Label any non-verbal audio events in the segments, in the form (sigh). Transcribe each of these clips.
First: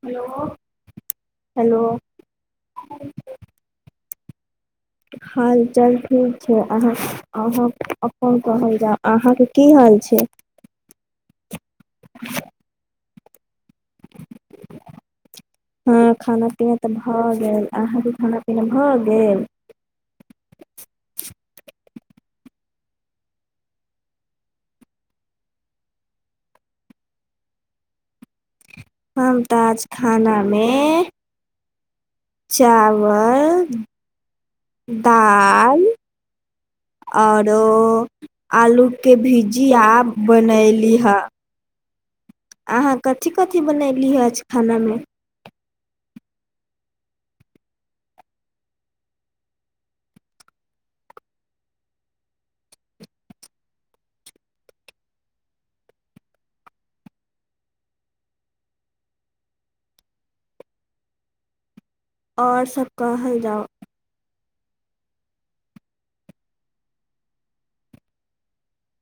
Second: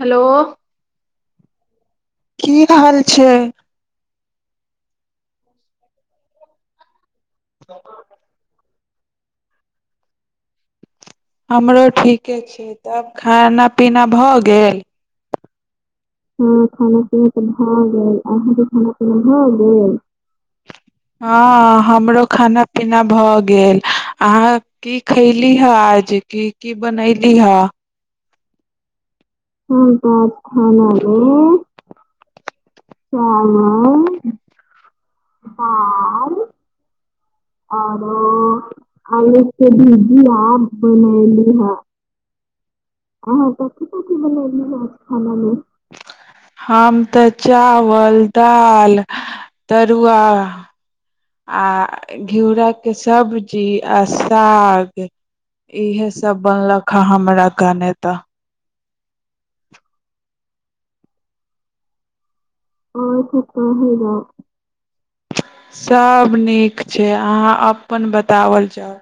hello hello की हाल छै हाल चाल ठीक छै अहाँ अहाँ अपन अपन कह जा अहाँके की हाल छै हमरो ठीके छै तब खाना पीना भऽ गेल हँ ह खाना पीना तऽ ख भऽ गेल पीना अहाँके गेल खाना ख पीना भऽ पी गेल गेल खाना पीना भऽ गेल अहाँ की खयली हे आज की की बनयली हे हम तऽ हँ आज बात खाना मे ान रे चावल हँ दाल औरो आ आओरो आलू के आलुके भुजिया बीजी आ बनैली ह बनली है अहाँ कथि आ कथि त की की बनैली ह ब आज एकद खाना आज मे खान नहि हम तऽ चावल दालि तरुआ आ घिउराक के सब्जी आ साग इहेसभ बनलक हे हमरा कानता और सब आओर कहल ठीक जाउ ह सभ नीक छै अहाँ अपन बताओल जाउ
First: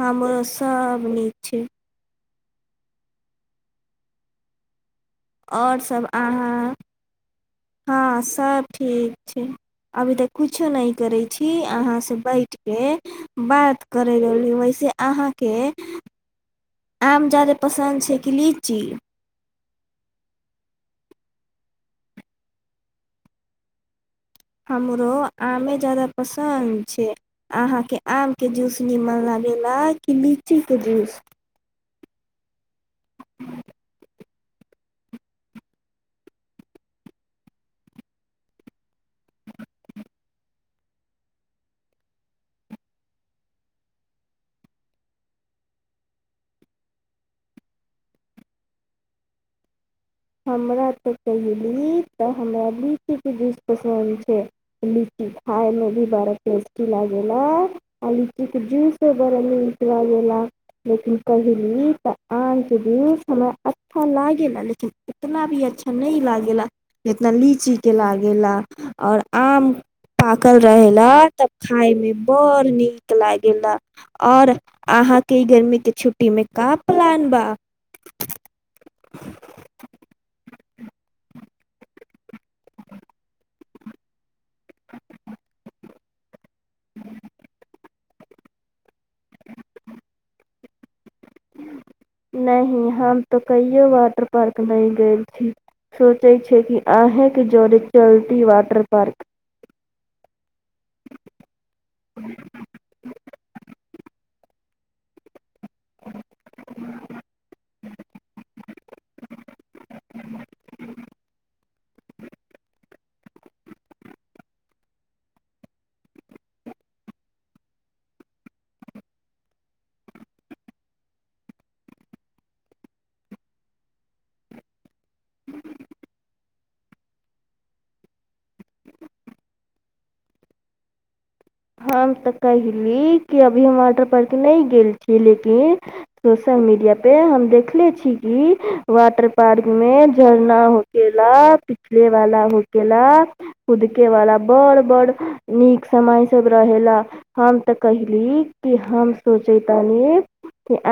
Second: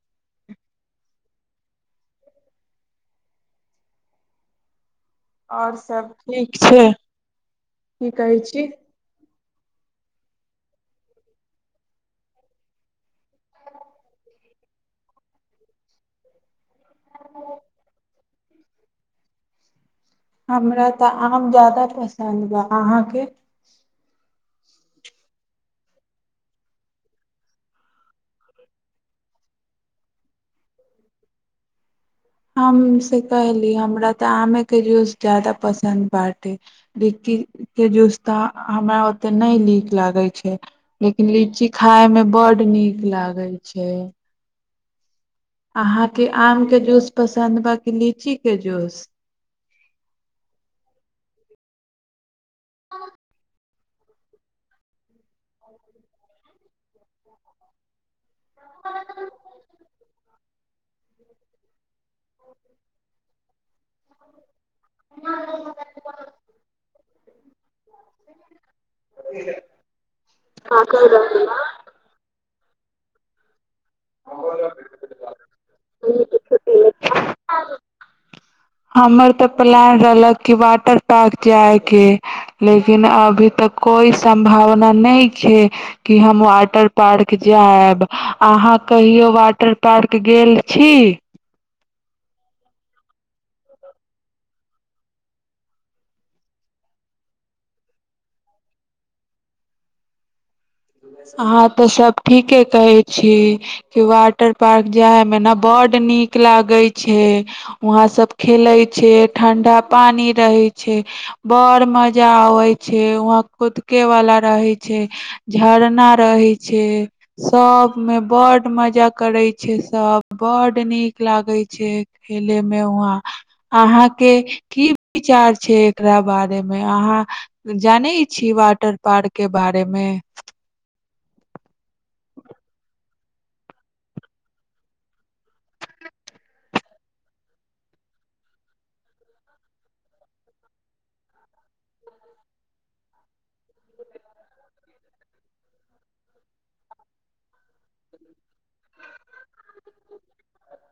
हमरो सभ नीक छै आओर सभ सब ठीक अहाँ छै की हँ कहै छी सभ ठीक छै अभी तऽ किछो नहि करै छी अहाँसँ बैठि कऽ बात करय रहली वैसे अहाँके आम जारे पसन्द छै कीची हमरा तऽ आम जादा पसन्द बा अहाँके हमरो आमे जादा पसन्द छै अहाँके आमके जूस नीमन लागैए कि लीचीके जूस आ मी से कहली हमरा तऽ आमेके जूस जादा पसन्द बाटे लीचीके जूस तऽ हमरा ओतेक नहि नीक लागै छै लेकिन लीची खाायमे बड्ड नीक लागै छै अहाँके आमके जूस पसन्द बाकी लीचीके जूस हमरा तऽ कहियो ली तऽ हमरा लीची के जूस पसन्द छै लीची खाइमे भी बड़ा टेस्टी लागा आ लीचीके जूसो बड़ा नीक लगेला लेकिन कहली तऽ आमके जूस हमरा अच्छा लागा लेकिन इतना भी अच्छा न लागेेला जेतना लीची के लागेला और आम पाकल रहे ला तब खाय मे बड़ नीक लाग गेला और अहाँके ई गर्मी के छुट्टी में कप पलान बा हमर तऽ पलान रहलक क वाटर पार्क जायके लेकिन अभी तक कोई संभावना नहि छै कि हम वाट टर पार्क जाएब अहाँ कहियो वाटर पार्क गेल छी नहि हम तऽ कहिो वाटर पार्क नहि गेल छी सोचैत छीिय कि अहँके जड़े चलती वाटर पार्क अहं तऽ सब ठीके कहै छी कि वा वटर पार्क ज है मे न बड नीक लागे छै वहां सब खेले छै ठंडा पानी रहै छै बड़ मजा आवै छै वहा कुदके वाला रहै छै झरना रहे छै सब में बड मजा करे छै सब बड नीक लागे छै खेले में वहां अहाँ के की विचार छै एकरा बारे मे अहां जाने छी वाटर पार्क के बारे मे हम तऽ कहिली क अभी हम वाटर पार्क नहि गेल छी लेकिन सोशल मीडिया पे हम देखले छी की वाटर पार्क में झरना हो केेला पिछले वाला हो केेला कुदके वाला बड़ बड़ नीक समय रहे ला हम तऽ कहली कि हम सोचतानि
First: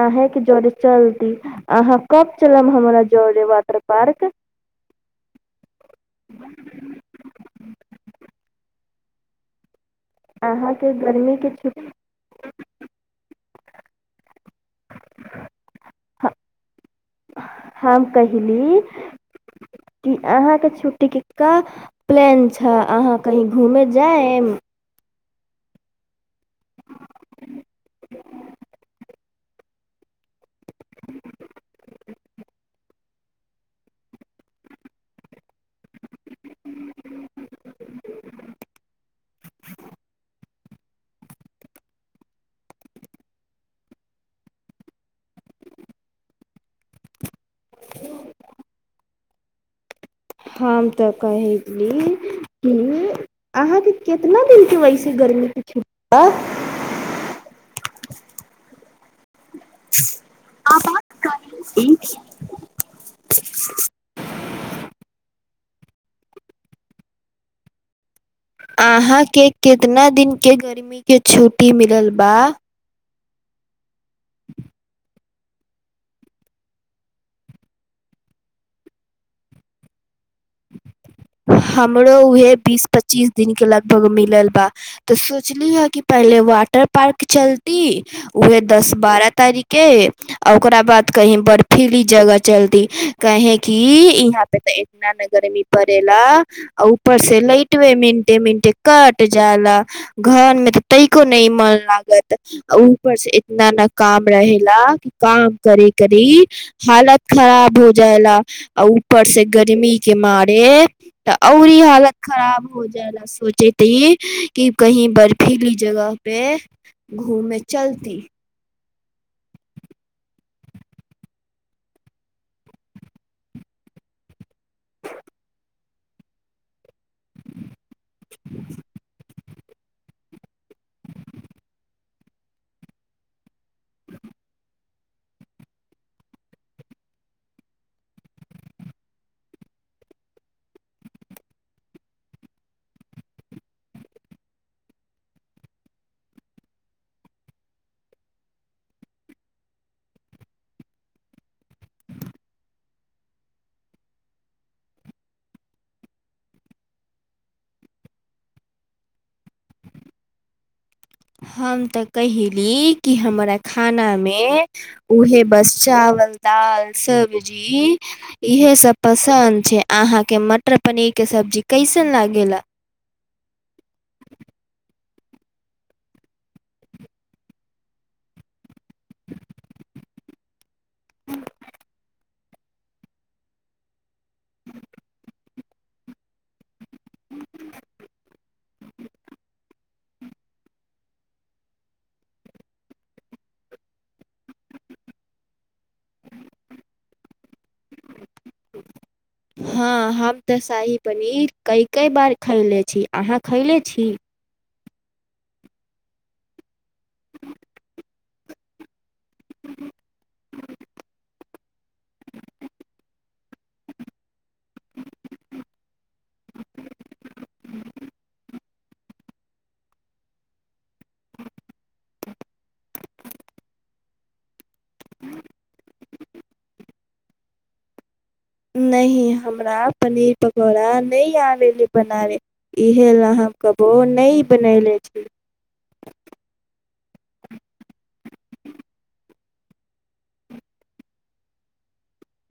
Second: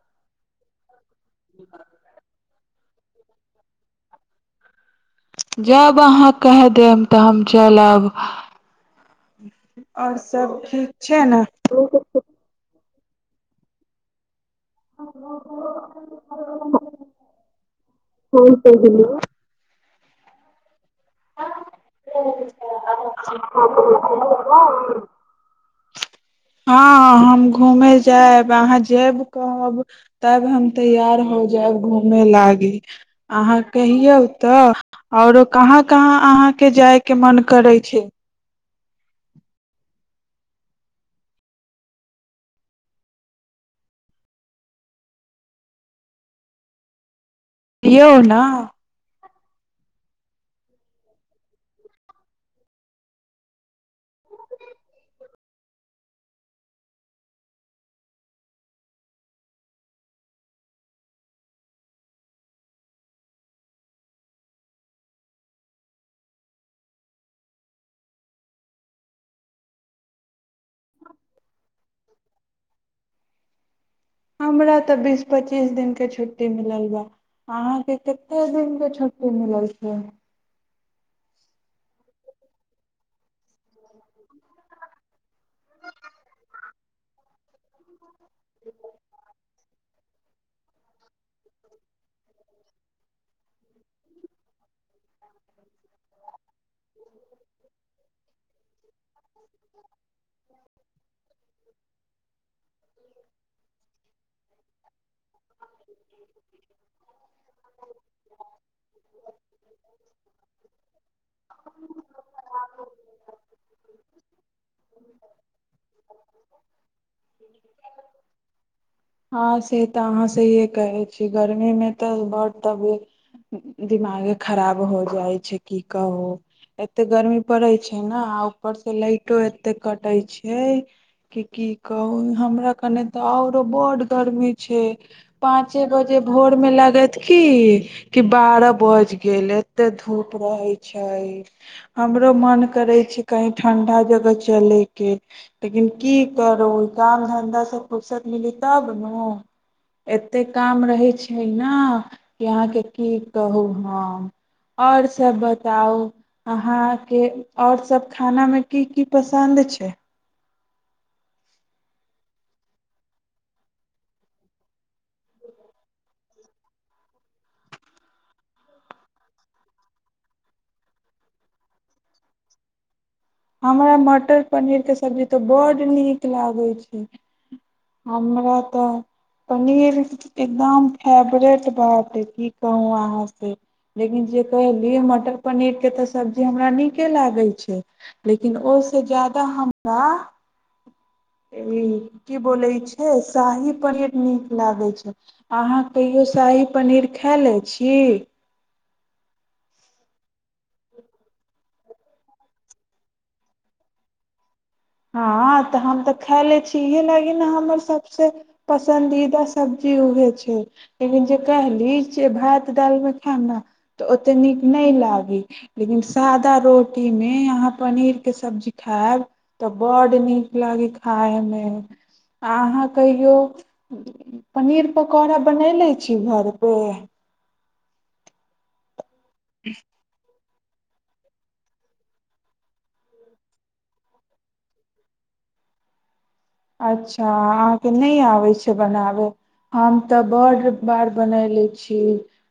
अहिंके जरे चल अहाँ कब चलब हम जरे वाटर पार्क जब अहाँ कहि देब तऽ हम चलब (unintelligible) आओर सब अहाँ ठीक के छै गर्मी ने के छु हम को त गेल की अहाँके छुट्टी टिकटके प्लैन छै अहाँ कहीं घुमै जाएब हँ हम घूमे जायब अहाँ जेब कहब तब हम तैयार हो जायब घुमे लागी अहाँ कहियौ तऽ आओरो कहाँ कहाँ अहाँके जायके मन करै छै यौ न हम तऽ कही ली की अहाँके कितना दिनके वैसे गर्मीके छुट्टी ये आबाद कालीन अहाँके कितना दिनके गर्मीके छुट्टी मिलल बा हमरा तऽ बीस पच्चीस दिनके छुट्टी मिलल बा अहाँके कतेक दिनके छुट्टी मिलल छै (unintelligible) हमरो उहे बीस पच्चीस दिनक के लगभग मिलल बा तऽ सोचली ह कि पहिले वाटर पार्क चलती उहे दस बारह तारिख के आ ओकरा बाद कहीं बर्फीली जगह चलती काहें की यहाँ पे ते इतना ने गर्मी पड़ ऊपर से लैट वे मिंटे मिंटे कट जाय ला घर में ते तैको न मन लागत ऊपर से इतना ने काम रहेेला कि काम करे करी हालत खराब हो जाय ला आ ऊपर से गर्मी के मार तऽ औ ई हालत खराब हो जाय ला सोचे त ई क कही बर्फीली जगह पे घूमे चलती हँ से तऽ अहाँ सहिए कहै छी गर्मीमे तऽ बड़ तब दिमाग खराब हो जाइ छै की कहू एते गर्मी पड़ैत छै ने र से लाइटो एते कटे छै क की कहू हमरा कने तऽ अओरो बड गर्मी छै पाँचे बजे भोर मे लागत की कि बारह बज गेलै एते धूप रहै छै हमरो मन करै छै कही ठण्डा जगह चलैके लेकिन की करू काम धन्धास से फुर्सत मिली तब नु एते काम रहै छै ने कि अहाँके की कहू हम आओर सब बताउ अहाँके आओर सब खानामे की की पसन्द छै हम तऽ कयली कि हमरा खानामे उह बस चावल दाल सब्जी इएहसभ पसन्द छै अहाँके मटर पनीरके सब्जी कैसन लागेा हमरा मटर पनीरके सब्जी तऽ बड्ड नीक लागैत छै हमरा तऽ पनीर एकदम फेवरेट बात हइ क कहू अहाँ से लेकिन जे कहलियै मटर पनीरके तऽ सब्जी हमरा नीक के लागे छै लेकिन ओहि से ज्यादा हमरा ई की बोलै छै शाही पर्यट नीक लागै छै अहाँ कहियो शाही पनीर खा लै छी हँ हम तऽ शाही पनीर ककक बार खयले छी अहाँ खैले छी हँ तऽ हम तऽ खाय ले छी इएह लागी ने हमर सभसँ पसन्दीदा सब्जी उहे छै लेकिन जे कहली छ भात दालि में हब ने तऽ ओतेक नीक नहि लागी लेकिन सादा रोटीमे अहाँ पनीरके सब्जी खायब तऽ बड नीक लाग खाइमे अहाँ कहियौ पनीर पकौड़ा बनेले छै शि भरपे नहि हमरा पनीर पकौड़ा नहि आबै ल बनाबे इह लए हम हम कहबौ नहि बनैले छी अबै छै बनाबै हम तऽ बडड़ बार बनैले छी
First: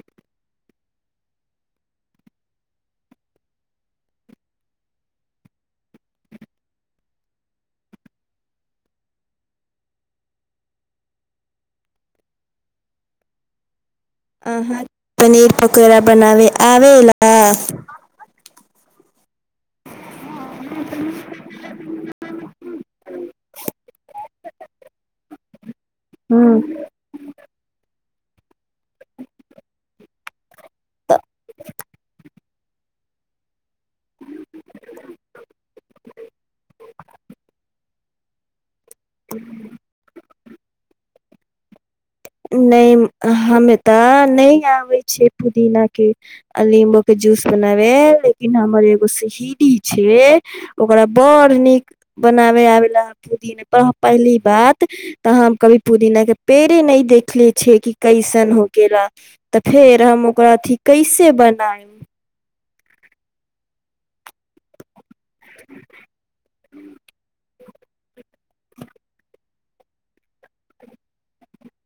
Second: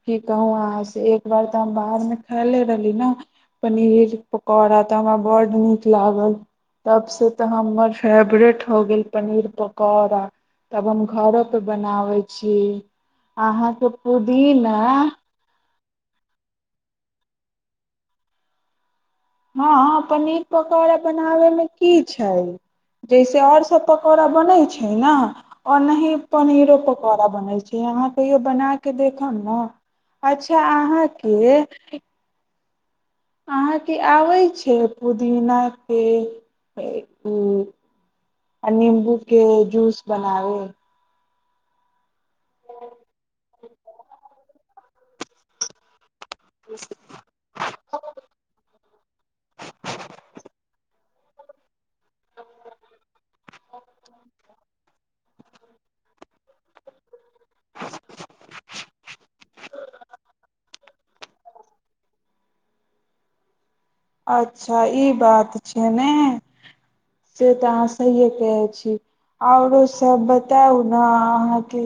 की कहु अहाँ से एक बार तऽ हम बाहरमे खाायले रहली ने पनीर पकौड़ा तऽ हमरा बडड़ड नीक लागल तब से तऽ हमर फेवरेट हो गेल पनीर पकौड़ा तब हम घरो परे बनाबै छी अहाँके पुदीना पकड़ा बनाव आला हँ हँ पनीर पकौड़ा बनाबैमे की छै जैसे आओर सभ पकौड़ा बनैत छै ने ओऔना पनीरो पकौड़ा बन छै यहा तहियो बना के देखब ने अचछा अहाँके आ अथी आबै छै पुदीनाके ओ आ नीमबू के जूस बनाव (inaudible) नहि हमे तऽ न आबे छै पुदीना के आ लीम्बो के जूस बनाबे लेकिन हमर एगो सहडी छै ओकरा बड़ नीक बनाब आला पुदीना पहली बात तऽ कभी पुदीना के पेड़े नहि देख देखले छियै कि कैसन हो गेला तऽ फेर हम ओकरा अथी कैसे बनायब अच्छा ई बात छै ने से तऽ अहाँ स आओरो सब बताउ ने अहाँके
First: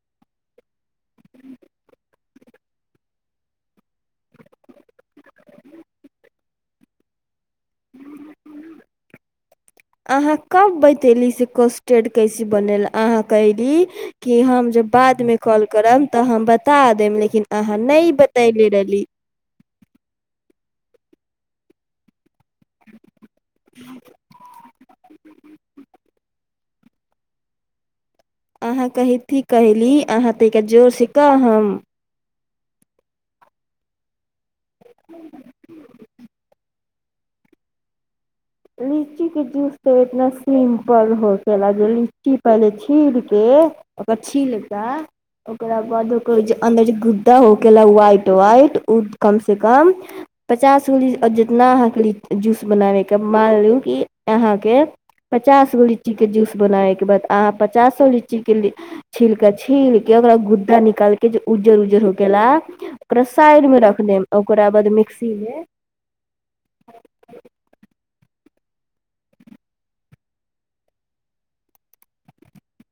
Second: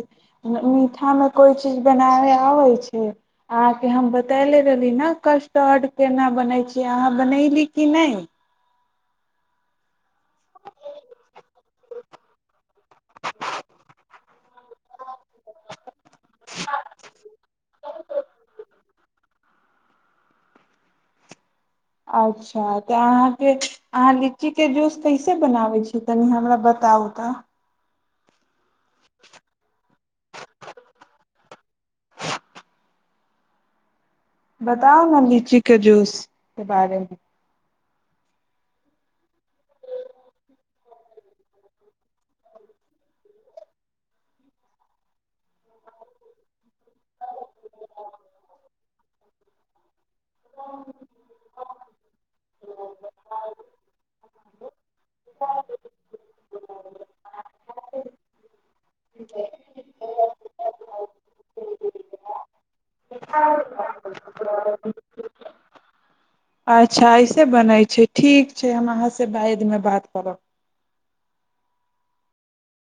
मीठा मे कोइ चीज बनाबे आबै छै अहाँके हम बतले रहली ने कस्टर्ड केना बनै छै जे अहाँ बनयली कि नहि अहाँ कब बतेली से कॉस्टेड कैसे बनल अहाँ कयली कि हम जब बादमे कॉल करब तऽ हम बता देब लेकिन अहाँ नहि बतैले रहली अच्छा अच् तऽ अहाँके अहाँ लीची के जूस कैसे बनाबै छी तनि हमरा बता बता उतऽ अहाँ कहैतथिी कहयली अहाँ ताहिके जोरसँ कह हम बताउ ने लीचीके जूसके बारेमे लीचीके जूस तऽ इतना सिम्पल हो कया जे लीची पहिले छील कऽ ओकररा छील कऽ ओकरा बाद ओकर जे अन्दर जे गुद्दा हो कयेला ह्वाइट व्वाइट ओ कमसँ कम पचास गो ली जितना अहाँके ली जूस बनाए मानि लू कि अहाँके पचास गो लीचीके जूस बनाबयके बाद अहाँ पचासो लीचीके ल छील कऽ छील कऽ ओकरा गुद्दा निकालि कऽ जे उज्जर उज्जर हो क ला ओकरा साइडमे रख देब ओकरा बाद मिक्सीमे अच्छा ऐसे बनै छै ठीक छै हम अहाँसँ बादमे बात करब